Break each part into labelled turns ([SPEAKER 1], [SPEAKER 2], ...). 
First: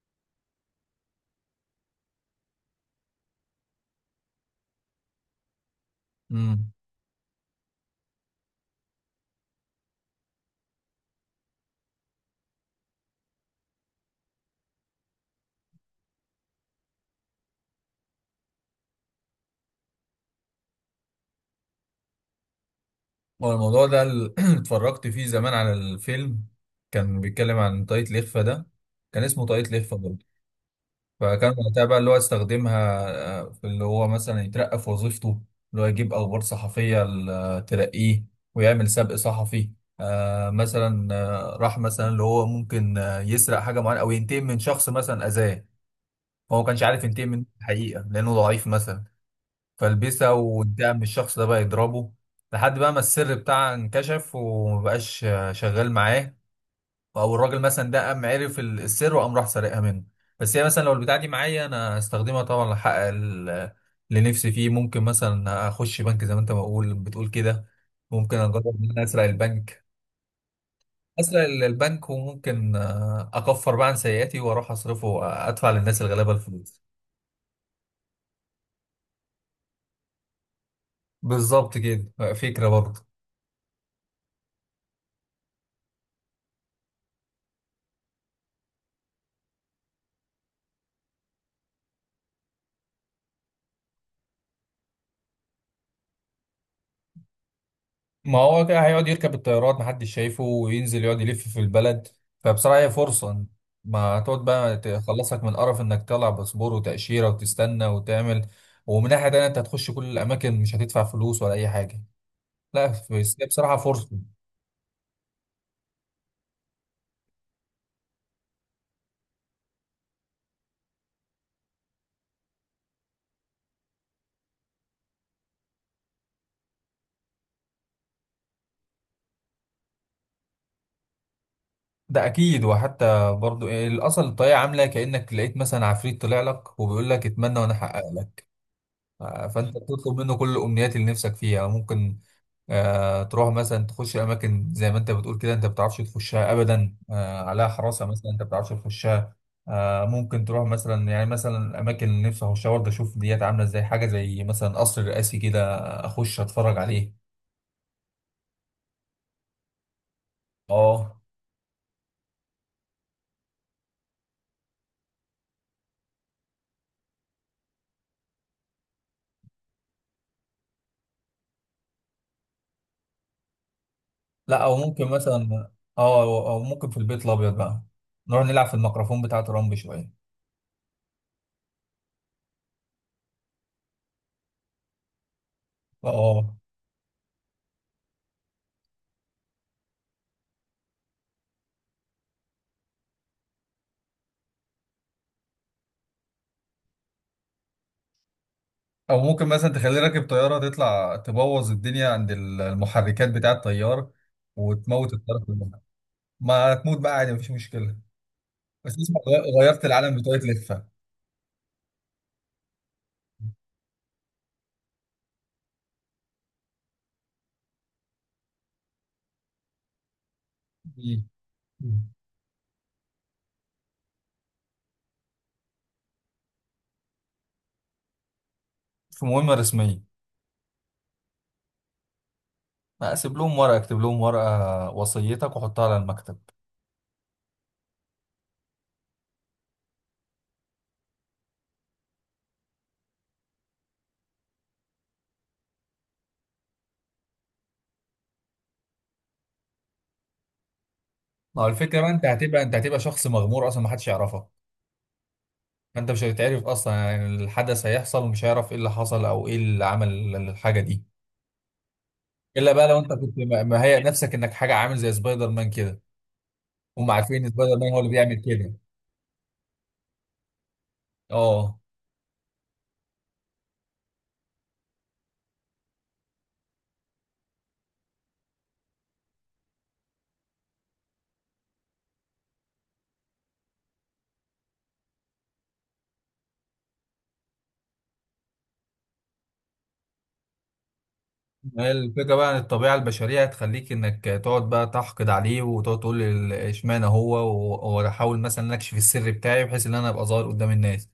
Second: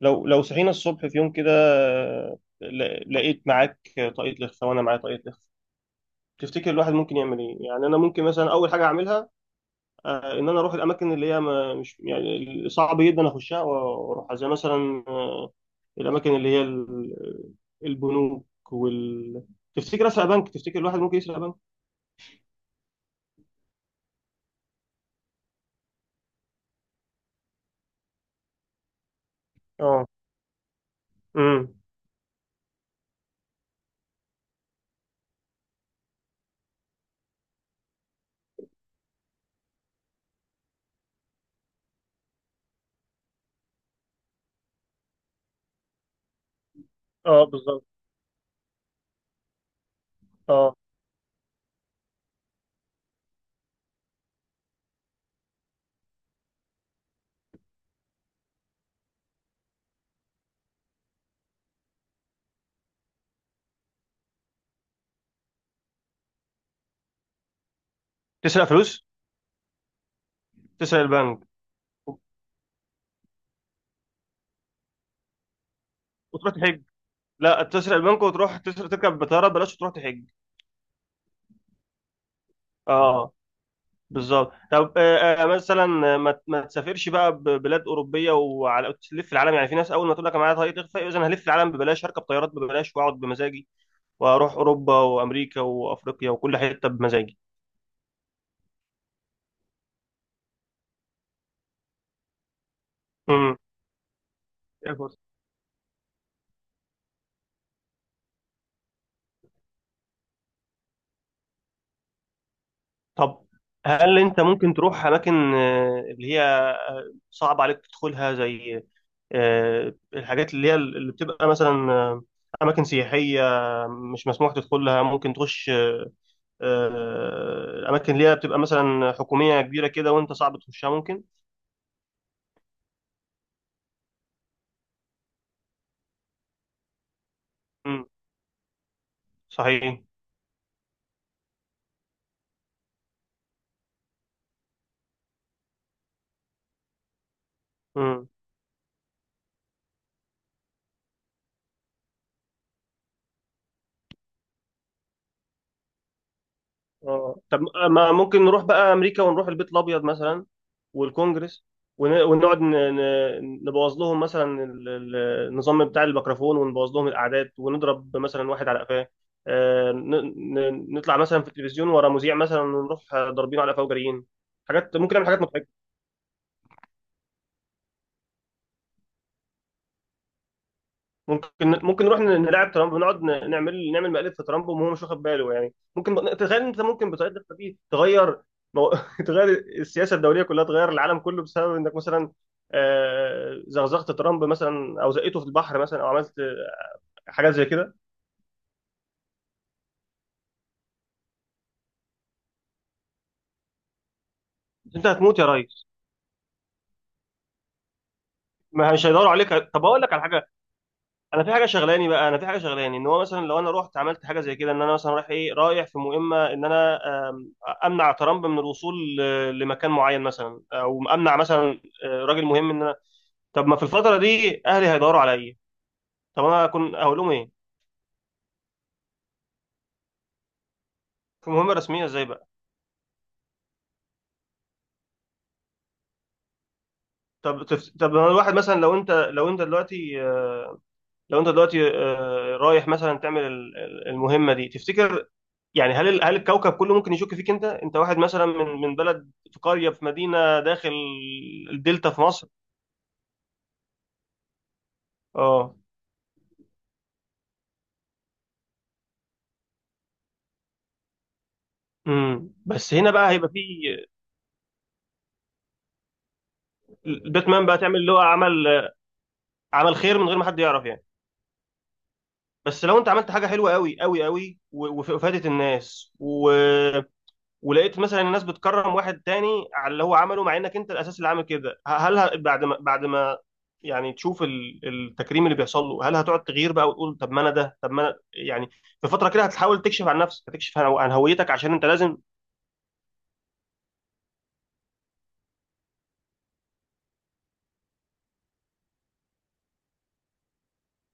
[SPEAKER 1] لو صحينا الصبح في يوم كده، لقيت معاك طاقية لخفة وأنا معايا طاقية لخفة. تفتكر
[SPEAKER 2] امم
[SPEAKER 1] الواحد ممكن يعمل إيه؟ يعني أنا ممكن مثلا أول حاجة أعملها، إن أنا أروح الأماكن اللي هي ما مش يعني صعب جدا أخشها وأروحها، زي مثلا الأماكن اللي هي البنوك وال تفتكر أسرق بنك؟ تفتكر الواحد ممكن يسرق بنك؟
[SPEAKER 2] هو الموضوع ده اتفرجت فيه زمان على الفيلم. كان بيتكلم عن طاقية الإخفاء ده، كان اسمه طاقية الإخفاء
[SPEAKER 1] اه.
[SPEAKER 2] برضه. فكان
[SPEAKER 1] امم.
[SPEAKER 2] وقتها بقى اللي هو استخدمها، في اللي هو مثلا يترقى في وظيفته، اللي هو يجيب أخبار صحفية ترقيه ويعمل سبق صحفي. مثلا راح مثلا اللي هو ممكن يسرق حاجة معينة أو ينتقم من شخص مثلا أذاه. هو ما كانش عارف ينتقم من
[SPEAKER 1] اه بالظبط.
[SPEAKER 2] الحقيقة لأنه ضعيف مثلا، فلبسه
[SPEAKER 1] اه.
[SPEAKER 2] وقدام الشخص ده بقى يضربه لحد بقى ما السر بتاعه انكشف ومبقاش شغال معاه. او الراجل مثلا ده قام عرف السر وقام راح سارقها منه. بس هي مثلا لو البتاعه دي معايا انا هستخدمها طبعا لحقق اللي نفسي فيه. ممكن مثلا اخش بنك زي ما انت بتقول كده، ممكن
[SPEAKER 1] تسرق
[SPEAKER 2] اجرب ان انا
[SPEAKER 1] فلوس؟
[SPEAKER 2] اسرق البنك.
[SPEAKER 1] تسرق
[SPEAKER 2] اسرق
[SPEAKER 1] البنك
[SPEAKER 2] البنك وممكن اكفر بقى عن سيئاتي واروح اصرفه وادفع للناس الغلابه
[SPEAKER 1] وتروح
[SPEAKER 2] الفلوس.
[SPEAKER 1] تحج؟ لا تسرق البنك وتروح تسرق تركب بطارة، بلاش تروح تحج.
[SPEAKER 2] بالظبط كده، فكره برضه.
[SPEAKER 1] اه بالظبط. طب مثلا ما تسافرش بقى ببلاد اوروبيه، وعلى تلف العالم. يعني في ناس اول ما تقول لك انا معايا طريق تخفى، اذا انا هلف العالم ببلاش، هركب طيارات ببلاش واقعد بمزاجي، واروح اوروبا وامريكا وافريقيا وكل حته بمزاجي.
[SPEAKER 2] ما هو كده هيقعد يركب الطيارات محدش شايفه وينزل يقعد يلف في البلد، فبصراحة هي فرصة.
[SPEAKER 1] امم.
[SPEAKER 2] ما هتقعد بقى تخلصك من قرف انك تطلع باسبور وتأشيرة وتستنى وتعمل، ومن ناحية تانية انت هتخش كل الأماكن، مش هتدفع فلوس ولا أي حاجة. لا بس
[SPEAKER 1] طب
[SPEAKER 2] هي بصراحة
[SPEAKER 1] هل
[SPEAKER 2] فرصة.
[SPEAKER 1] انت ممكن تروح اماكن اللي هي صعب عليك تدخلها، زي الحاجات اللي هي اللي بتبقى مثلا، اماكن سياحيه مش مسموح تدخلها، ممكن تخش آه، الاماكن اللي هي بتبقى مثلا حكوميه كبيره كده وانت صعب تخشها، ممكن.
[SPEAKER 2] ده أكيد، وحتى برضو إيه، الأصل الطريقة عاملة كأنك لقيت مثلا عفريت طلع لك وبيقول لك اتمنى وأنا
[SPEAKER 1] امم.
[SPEAKER 2] أحقق لك. فانت
[SPEAKER 1] صحيح.
[SPEAKER 2] بتطلب منه كل الامنيات اللي نفسك فيها. ممكن تروح مثلا تخش اماكن زي ما انت بتقول كده، انت ما بتعرفش تخشها ابدا، عليها حراسه
[SPEAKER 1] امم.
[SPEAKER 2] مثلا، انت ما بتعرفش تخشها. ممكن تروح مثلا، يعني مثلا اماكن اللي نفسي اخشها برضه، اشوف ديات عامله ازاي، حاجه زي مثلا قصر رئاسي كده، اخش اتفرج عليه.
[SPEAKER 1] اه. طب ما ممكن نروح بقى امريكا ونروح البيت الابيض مثلا،
[SPEAKER 2] اه،
[SPEAKER 1] والكونجرس، ونقعد نبوظ لهم مثلا النظام بتاع الميكروفون، ونبوظ لهم الاعداد، ونضرب مثلا واحد على قفاه. نطلع مثلا في التلفزيون ورا مذيع مثلا ونروح ضاربينه على قفاه وجاريين.
[SPEAKER 2] لا او
[SPEAKER 1] حاجات
[SPEAKER 2] ممكن
[SPEAKER 1] ممكن نعمل حاجات
[SPEAKER 2] مثلا.
[SPEAKER 1] مضحكه.
[SPEAKER 2] اه، او ممكن في البيت الابيض بقى نروح نلعب في الميكروفون بتاع ترامب شويه.
[SPEAKER 1] ممكن نروح نلعب ترامب، ونقعد نعمل مقلب في ترامب وهو مش واخد باله. يعني ممكن
[SPEAKER 2] اه،
[SPEAKER 1] تخيل انت ممكن بطريقتك دي تغير، مو... تغير السياسه الدوليه كلها، تغير العالم كله بسبب انك مثلا زغزغت ترامب مثلا، او زقيته في البحر مثلا، او عملت حاجات زي كده.
[SPEAKER 2] او ممكن مثلا تخليه راكب طياره، تطلع تبوظ الدنيا عند المحركات بتاع الطيار،
[SPEAKER 1] انت
[SPEAKER 2] وتموت
[SPEAKER 1] هتموت
[SPEAKER 2] الطياره
[SPEAKER 1] يا
[SPEAKER 2] كلها.
[SPEAKER 1] ريس.
[SPEAKER 2] ما تموت بقى عادي، مفيش مشكله. بس
[SPEAKER 1] ما مش
[SPEAKER 2] اسمع،
[SPEAKER 1] هيدوروا عليك.
[SPEAKER 2] غيرت
[SPEAKER 1] طب اقول لك
[SPEAKER 2] العالم
[SPEAKER 1] على
[SPEAKER 2] بطريقه
[SPEAKER 1] حاجه،
[SPEAKER 2] لفه.
[SPEAKER 1] انا في حاجه شغلاني ان هو مثلا لو انا رحت عملت حاجه زي كده، ان انا مثلا رايح ايه، رايح في مهمه، ان انا آم، امنع ترامب من الوصول لمكان معين مثلا، او
[SPEAKER 2] مم.
[SPEAKER 1] امنع مثلا راجل مهم، ان انا. طب ما في الفتره دي اهلي هيدوروا عليا. طب انا اكون اقول لهم ايه؟
[SPEAKER 2] في مهمه رسميه.
[SPEAKER 1] في مهمه رسميه ازاي بقى؟
[SPEAKER 2] اكتب لهم ورقه وصيتك وحطها على المكتب.
[SPEAKER 1] طب أنا الواحد مثلا، لو انت دلوقتي رايح مثلا تعمل المهمه دي، تفتكر يعني هل هل الكوكب كله ممكن يشك فيك؟ انت واحد مثلا من بلد في قريه في مدينه داخل
[SPEAKER 2] ما هو الفكرة بقى،
[SPEAKER 1] الدلتا في
[SPEAKER 2] انت
[SPEAKER 1] مصر.
[SPEAKER 2] هتبقى انت هتبقى شخص مغمور اصلا، ما حدش يعرفك،
[SPEAKER 1] اه.
[SPEAKER 2] فانت مش هتتعرف اصلا. يعني الحدث هيحصل ومش هيعرف ايه اللي حصل او ايه اللي عمل الحاجة دي.
[SPEAKER 1] امم.
[SPEAKER 2] الا بقى
[SPEAKER 1] بس
[SPEAKER 2] لو
[SPEAKER 1] هنا
[SPEAKER 2] انت
[SPEAKER 1] بقى
[SPEAKER 2] كنت
[SPEAKER 1] هيبقى في.
[SPEAKER 2] مهيئ نفسك انك حاجة عامل زي سبايدر مان كده، هم عارفين إن
[SPEAKER 1] باتمان
[SPEAKER 2] سبايدر
[SPEAKER 1] بقى،
[SPEAKER 2] مان
[SPEAKER 1] تعمل
[SPEAKER 2] هو اللي
[SPEAKER 1] اللي هو
[SPEAKER 2] بيعمل
[SPEAKER 1] عمل
[SPEAKER 2] كده.
[SPEAKER 1] عمل خير من غير ما حد يعرف يعني.
[SPEAKER 2] اه،
[SPEAKER 1] بس لو انت عملت حاجه حلوه قوي قوي قوي وفادت الناس، و ولقيت مثلا الناس بتكرم واحد تاني على اللي هو عمله، مع انك انت الاساس اللي عامل كده، هل بعد ما يعني تشوف التكريم اللي بيحصل له، هل هتقعد تغير بقى وتقول طب ما انا ده، طب ما انا يعني في فتره كده هتحاول تكشف عن نفسك، هتكشف عن هويتك، عشان
[SPEAKER 2] ما
[SPEAKER 1] انت
[SPEAKER 2] هي
[SPEAKER 1] لازم.
[SPEAKER 2] الفكرة بقى ان الطبيعة البشرية هتخليك انك تقعد بقى تحقد عليه وتقعد تقول، اشمعنى هو، وانا احاول مثلا اكشف السر بتاعي بحيث ان انا ابقى ظاهر قدام الناس.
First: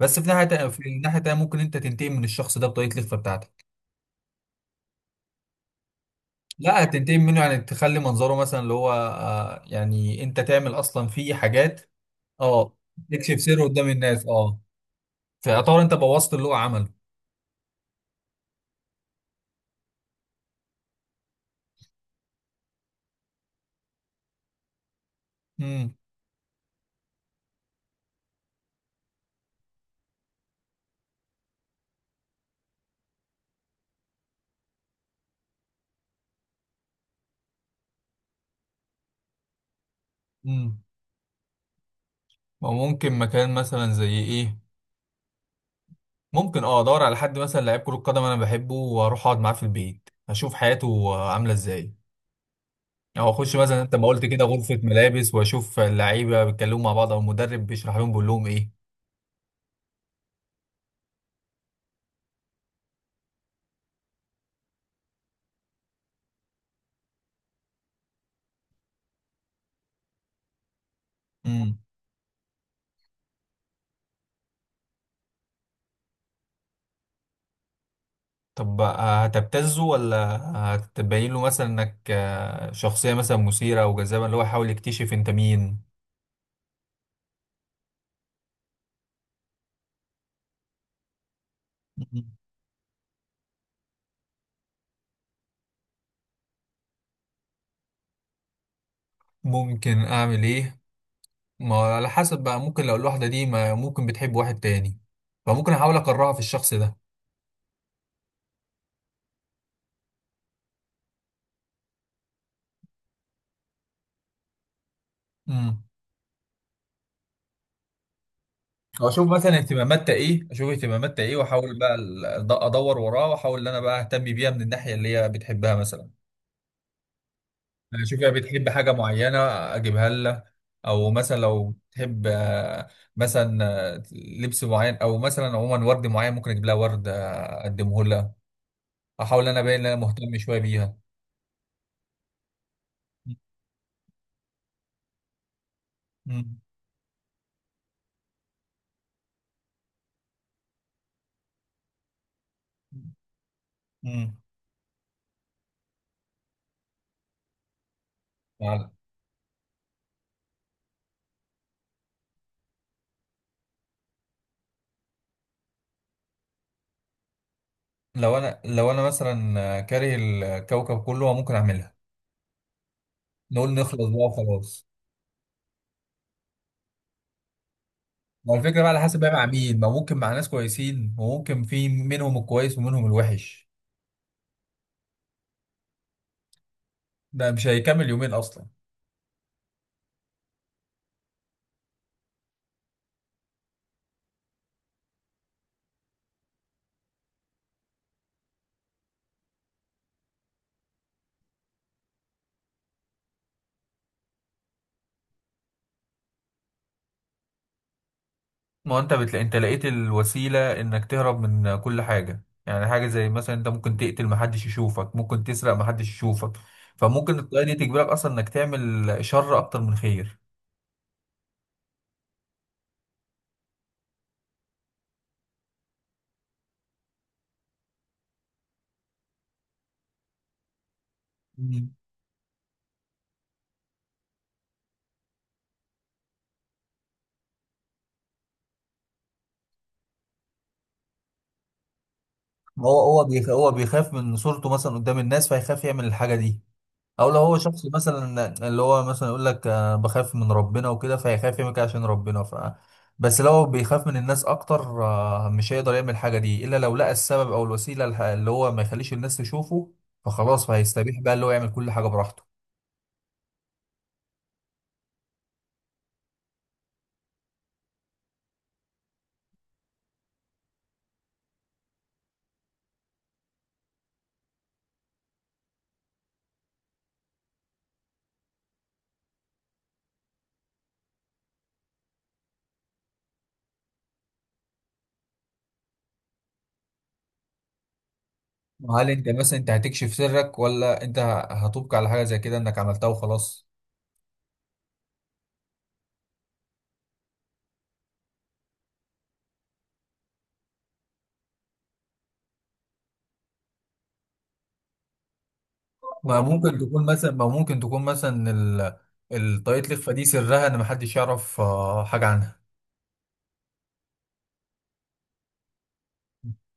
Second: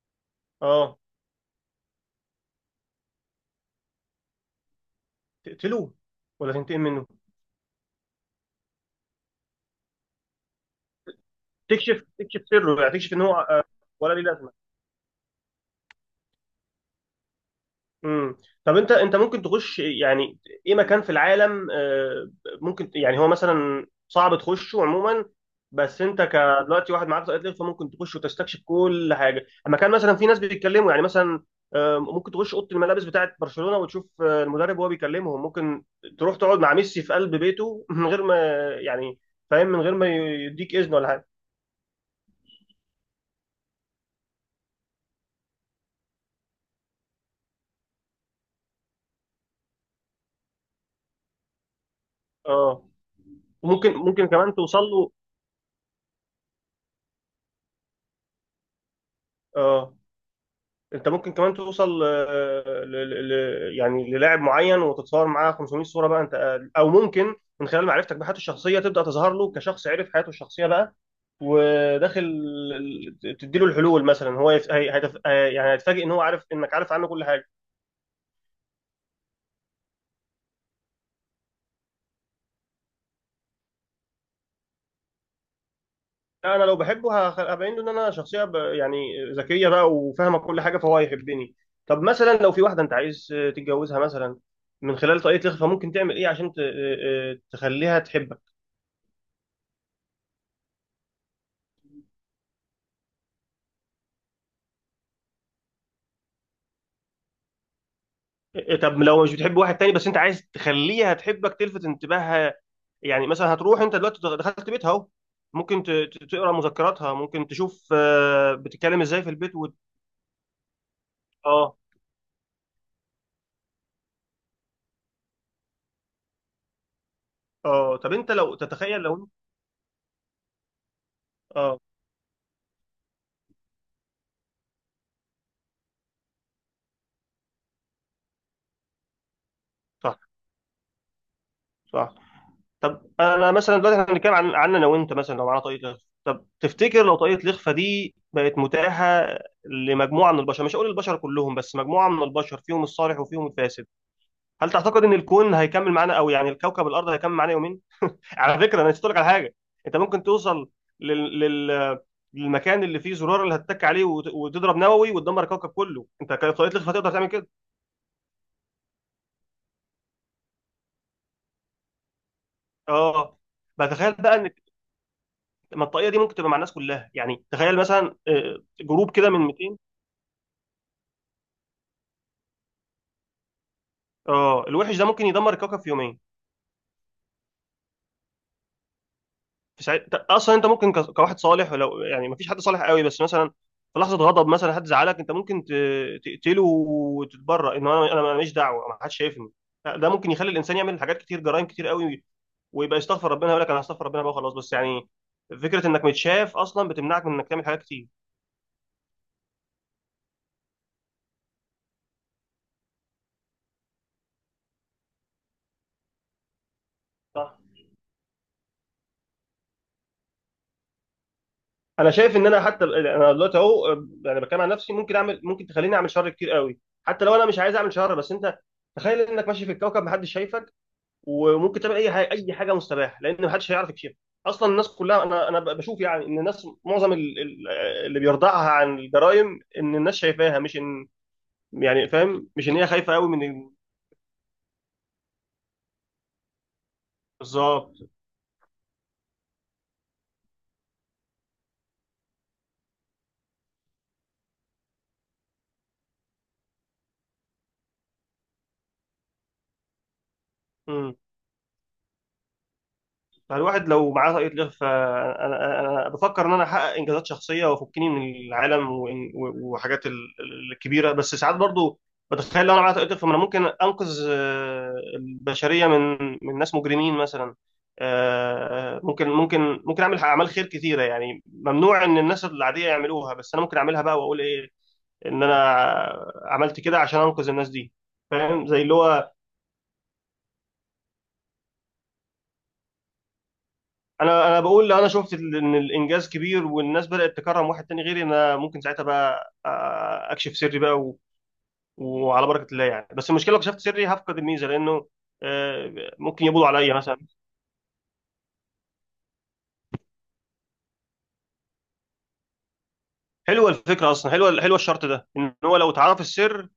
[SPEAKER 2] بس في ناحية في
[SPEAKER 1] اه.
[SPEAKER 2] الناحية التانية ممكن انت تنتقم من الشخص ده بطريقة الخفة بتاعتك.
[SPEAKER 1] تقتله ولا تنتقم
[SPEAKER 2] لا
[SPEAKER 1] منه؟
[SPEAKER 2] هتنتقم منه، يعني تخلي منظره مثلا اللي هو يعني انت تعمل اصلا فيه حاجات.
[SPEAKER 1] تكشف
[SPEAKER 2] اه،
[SPEAKER 1] سره يعني، تكشف ان هو
[SPEAKER 2] تكشف سره قدام
[SPEAKER 1] ولا ليه
[SPEAKER 2] الناس،
[SPEAKER 1] لازمه.
[SPEAKER 2] اه. فيعتبر انت بوظت اللي هو عمله.
[SPEAKER 1] امم. طب انت ممكن تخش يعني ايه مكان في العالم، ممكن يعني هو مثلا صعب تخشه عموما،
[SPEAKER 2] امم
[SPEAKER 1] بس انت كدلوقتي واحد معاك طاقه ليه، فممكن تخش وتستكشف كل حاجه. مكان مثلا في ناس بيتكلموا يعني مثلا، ممكن تخش اوضه الملابس بتاعه برشلونه وتشوف المدرب وهو بيكلمهم. ممكن تروح تقعد مع ميسي في قلب بيته من غير ما يعني فاهم، من غير ما يديك
[SPEAKER 2] امم
[SPEAKER 1] اذن ولا حاجه.
[SPEAKER 2] وممكن مكان مثلا زي ايه، ممكن ادور على حد مثلا لعيب كرة قدم انا بحبه، واروح اقعد معاه في البيت اشوف حياته عاملة ازاي،
[SPEAKER 1] اه
[SPEAKER 2] او اخش مثلا
[SPEAKER 1] ممكن
[SPEAKER 2] انت ما قلت
[SPEAKER 1] ممكن
[SPEAKER 2] كده
[SPEAKER 1] كمان توصل
[SPEAKER 2] غرفة
[SPEAKER 1] له.
[SPEAKER 2] ملابس، واشوف اللعيبة بيتكلموا مع بعض او المدرب بيشرح لهم بيقول لهم ايه.
[SPEAKER 1] اه انت ممكن كمان توصل يعني للاعب معين وتتصور معاه 500 صوره بقى انت، او ممكن من خلال معرفتك بحياته الشخصيه تبدا تظهر له كشخص عرف حياته الشخصيه بقى،
[SPEAKER 2] امم
[SPEAKER 1] وداخل تديله الحلول مثلا. هو يف... هي... هيتف... هي- يعني هيتفاجئ ان هو عارف انك عارف عنه كل حاجه.
[SPEAKER 2] طب هتبتزه ولا هتبين له مثلا انك شخصية مثلا مثيرة او جذابة اللي هو يحاول يكتشف انت مين؟
[SPEAKER 1] لا انا لو بحبه هبين له ان انا شخصيه يعني ذكيه بقى وفاهمه كل حاجه، فهو هيحبني. طب
[SPEAKER 2] مم.
[SPEAKER 1] مثلا لو في واحده انت عايز تتجوزها مثلا، من خلال طريقه الاخفاء ممكن تعمل ايه عشان ت... آه، آه، تخليها تحبك؟
[SPEAKER 2] ممكن اعمل ايه؟ ما هو على حسب بقى، ممكن لو الواحدة دي ما ممكن بتحب واحد تاني، فممكن احاول اكرهها في الشخص ده.
[SPEAKER 1] إيه، طب لو مش بتحب واحد تاني، بس انت عايز تخليها تحبك، تلفت انتباهها يعني، مثلا هتروح انت دلوقتي دخلت بيتها اهو،
[SPEAKER 2] مم.
[SPEAKER 1] ممكن تقرا مذكراتها، ممكن تشوف بتتكلم ازاي
[SPEAKER 2] اشوف
[SPEAKER 1] في البيت
[SPEAKER 2] مثلا اهتماماتها ايه،
[SPEAKER 1] اه.
[SPEAKER 2] واحاول بقى ادور وراها، واحاول ان انا بقى اهتم بيها من الناحيه اللي هي بتحبها مثلا.
[SPEAKER 1] اه،
[SPEAKER 2] يعني
[SPEAKER 1] طب
[SPEAKER 2] اشوف هي
[SPEAKER 1] انت لو
[SPEAKER 2] بتحب حاجه
[SPEAKER 1] تتخيل لو.
[SPEAKER 2] معينه، اجيبها لها. او مثلا لو
[SPEAKER 1] اه.
[SPEAKER 2] تحب مثلا لبس معين، او مثلا عموما ورد معين، ممكن اجيب لها ورد، اقدمه لها. احاول ان انا باين ان انا
[SPEAKER 1] صح.
[SPEAKER 2] مهتم شويه بيها.
[SPEAKER 1] صح. طب انا مثلا دلوقتي احنا بنتكلم عن انا وانت مثلا لو معانا طاقية لخفة. طب
[SPEAKER 2] مم.
[SPEAKER 1] تفتكر لو طاقية الإخفاء دي بقت متاحة لمجموعة من البشر، مش هقول البشر كلهم بس مجموعة من البشر فيهم الصالح وفيهم الفاسد،
[SPEAKER 2] مم.
[SPEAKER 1] هل تعتقد ان الكون هيكمل معانا؟ او يعني الكوكب الارض هيكمل معانا يومين؟ على فكره
[SPEAKER 2] يعني
[SPEAKER 1] انا نسيت لك على حاجه. انت ممكن توصل لل... لل... للمكان اللي فيه زرار اللي هتتك عليه وتضرب نووي وتدمر الكوكب كله، انت كطريقه لخفه هتقدر تعمل كده؟
[SPEAKER 2] لو انا مثلا كاره الكوكب كله ممكن اعملها،
[SPEAKER 1] اه
[SPEAKER 2] نقول
[SPEAKER 1] بقى،
[SPEAKER 2] نخلص
[SPEAKER 1] تخيل
[SPEAKER 2] بقى
[SPEAKER 1] بقى ان
[SPEAKER 2] وخلاص.
[SPEAKER 1] ما الطاقيه دي ممكن تبقى مع الناس كلها، يعني تخيل مثلا
[SPEAKER 2] ما هو الفكرة بقى على
[SPEAKER 1] جروب
[SPEAKER 2] حسب بقى
[SPEAKER 1] كده من
[SPEAKER 2] مع
[SPEAKER 1] 200.
[SPEAKER 2] مين. ما ممكن مع ناس كويسين، وممكن في منهم الكويس ومنهم الوحش.
[SPEAKER 1] اه الوحش ده ممكن يدمر الكوكب في يومين.
[SPEAKER 2] ده مش هيكمل يومين اصلا.
[SPEAKER 1] اصلا انت ممكن كواحد صالح، ولو يعني مفيش حد صالح قوي، بس مثلا في لحظه غضب مثلا حد زعلك، انت ممكن تقتله وتتبرأ ان انا، انا ماليش دعوه ما حدش شايفني. لا، ده ممكن يخلي الانسان يعمل حاجات كتير، جرائم كتير قوي، ويبقى يستغفر ربنا يقول لك انا هستغفر ربنا بقى خلاص. بس يعني فكره انك متشاف اصلا بتمنعك من انك تعمل حاجات كتير.
[SPEAKER 2] ما هو انت بتلاقي، انت لقيت الوسيله انك تهرب من كل حاجه، يعني حاجه زي مثلا انت ممكن تقتل محدش يشوفك، ممكن تسرق محدش يشوفك. فممكن
[SPEAKER 1] صح.
[SPEAKER 2] الطريقه دي تجبرك اصلا انك تعمل شر اكتر من خير.
[SPEAKER 1] انا شايف ان انا حتى انا دلوقتي اهو، يعني بتكلم عن نفسي، ممكن تخليني اعمل شر كتير قوي، حتى لو انا مش عايز اعمل شر. بس انت تخيل انك ماشي في الكوكب محدش شايفك وممكن
[SPEAKER 2] مم.
[SPEAKER 1] تعمل اي حاجه، اي حاجه مستباح لان محدش هيعرف يكشفها. اصلا الناس كلها، انا بشوف يعني ان الناس معظم اللي بيرضعها عن الجرائم ان الناس شايفاها، مش ان يعني فاهم، مش ان هي خايفه قوي من
[SPEAKER 2] هو بيخاف من صورته مثلا قدام الناس فيخاف يعمل الحاجه دي. او لو هو شخص
[SPEAKER 1] بالظبط.
[SPEAKER 2] مثلا اللي هو مثلا يقول لك بخاف من ربنا وكده، فهيخاف يعمل كده عشان ربنا ف. بس لو بيخاف من الناس اكتر مش هيقدر يعمل الحاجه دي الا لو لقى السبب او الوسيله اللي هو ما يخليش الناس تشوفه. فخلاص فهيستبيح بقى اللي هو يعمل كل حاجه براحته.
[SPEAKER 1] فالواحد لو معاه طاقة لغة، فأنا أنا بفكر إن أنا أحقق إنجازات شخصية وأفكني من العالم، وحاجات الكبيرة. بس ساعات برضو بتخيل لو أنا معايا طاقة لغة، فأنا ممكن أنقذ البشرية من ناس مجرمين مثلا، ممكن أعمل أعمال خير كتيرة، يعني ممنوع إن الناس العادية يعملوها بس أنا ممكن أعملها بقى وأقول إيه، إن أنا عملت كده عشان أنقذ الناس دي، فاهم زي اللي
[SPEAKER 2] هل انت
[SPEAKER 1] هو.
[SPEAKER 2] مثلا انت هتكشف سرك، ولا انت هتبقى على حاجه زي كده انك عملتها وخلاص؟
[SPEAKER 1] انا بقول لو انا شفت ان الانجاز كبير والناس بدات تكرم واحد تاني غيري، انا ممكن ساعتها بقى اكشف سري بقى وعلى بركه الله يعني. بس المشكله لو كشفت سري هفقد الميزه لانه، ممكن يبولوا عليا مثلا.
[SPEAKER 2] ما ممكن تكون مثلا الطاقية الإخفاء دي سرها ان محدش يعرف حاجه
[SPEAKER 1] حلوه الفكره اصلا، حلوه حلوه الشرط ده، ان هو لو اتعرف
[SPEAKER 2] عنها.
[SPEAKER 1] السر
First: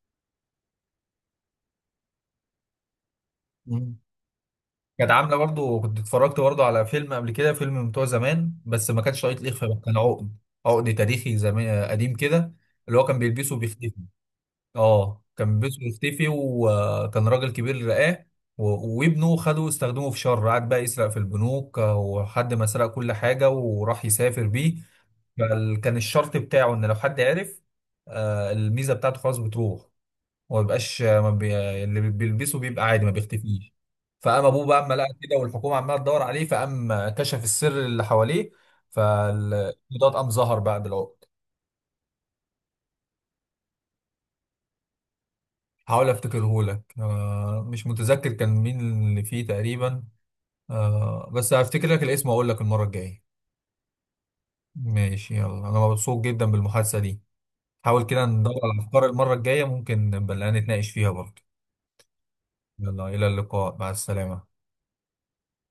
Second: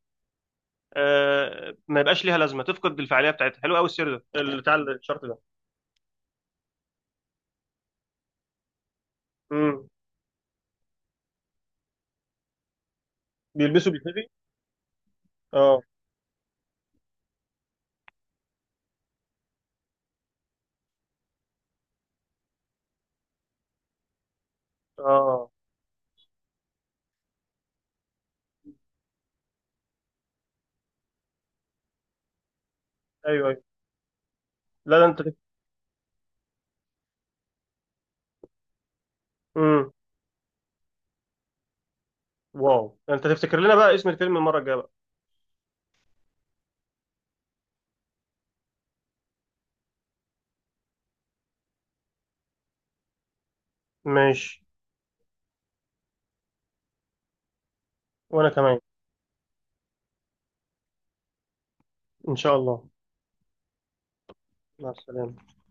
[SPEAKER 1] ما يبقاش ليها لازمه، تفقد الفعاليه بتاعتها. حلو قوي السر ده بتاع
[SPEAKER 2] كانت
[SPEAKER 1] الشرط
[SPEAKER 2] عامله
[SPEAKER 1] ده.
[SPEAKER 2] برضو، كنت اتفرجت برضو على فيلم قبل كده، فيلم من بتوع زمان، بس ما كانش طاقية لخفة بقى،
[SPEAKER 1] امم.
[SPEAKER 2] كان عقد. عقد تاريخي زمان قديم كده، اللي هو كان بيلبسه
[SPEAKER 1] بيلبسوا
[SPEAKER 2] وبيختفي.
[SPEAKER 1] بيتنبي.
[SPEAKER 2] اه، كان بيلبسه
[SPEAKER 1] اه.
[SPEAKER 2] وبيختفي، وكان راجل كبير رقاه، وابنه خده استخدمه في شر، قعد بقى يسرق في البنوك، وحد ما سرق كل حاجه وراح يسافر بيه.
[SPEAKER 1] اه.
[SPEAKER 2] فكان الشرط بتاعه ان لو حد عرف الميزه بتاعته خلاص بتروح، وما بيبقاش ما بي... اللي بيلبسه بيبقى عادي ما
[SPEAKER 1] ايوه ايوه.
[SPEAKER 2] بيختفيش. فقام ابوه بقى اما
[SPEAKER 1] لا ده
[SPEAKER 2] لقى
[SPEAKER 1] انت
[SPEAKER 2] كده والحكومه عماله تدور عليه، فقام كشف السر اللي حواليه.
[SPEAKER 1] امم.
[SPEAKER 2] فالضاد قام ظهر بقى بالعقد.
[SPEAKER 1] واو، ده انت تفتكر لنا بقى اسم الفيلم المره الجايه بقى.
[SPEAKER 2] حاول افتكره لك، مش متذكر كان مين اللي فيه تقريبا، بس هفتكر لك الاسم واقول لك المره الجايه.
[SPEAKER 1] ماشي.
[SPEAKER 2] ماشي، يلا انا مبسوط جدا بالمحادثه دي. حاول كده
[SPEAKER 1] وانا
[SPEAKER 2] ندور على
[SPEAKER 1] كمان.
[SPEAKER 2] الافكار المره الجايه، ممكن نبقى نتناقش فيها برضه.
[SPEAKER 1] إن شاء الله.
[SPEAKER 2] يلا الى اللقاء، مع السلامه.
[SPEAKER 1] مع السلامة.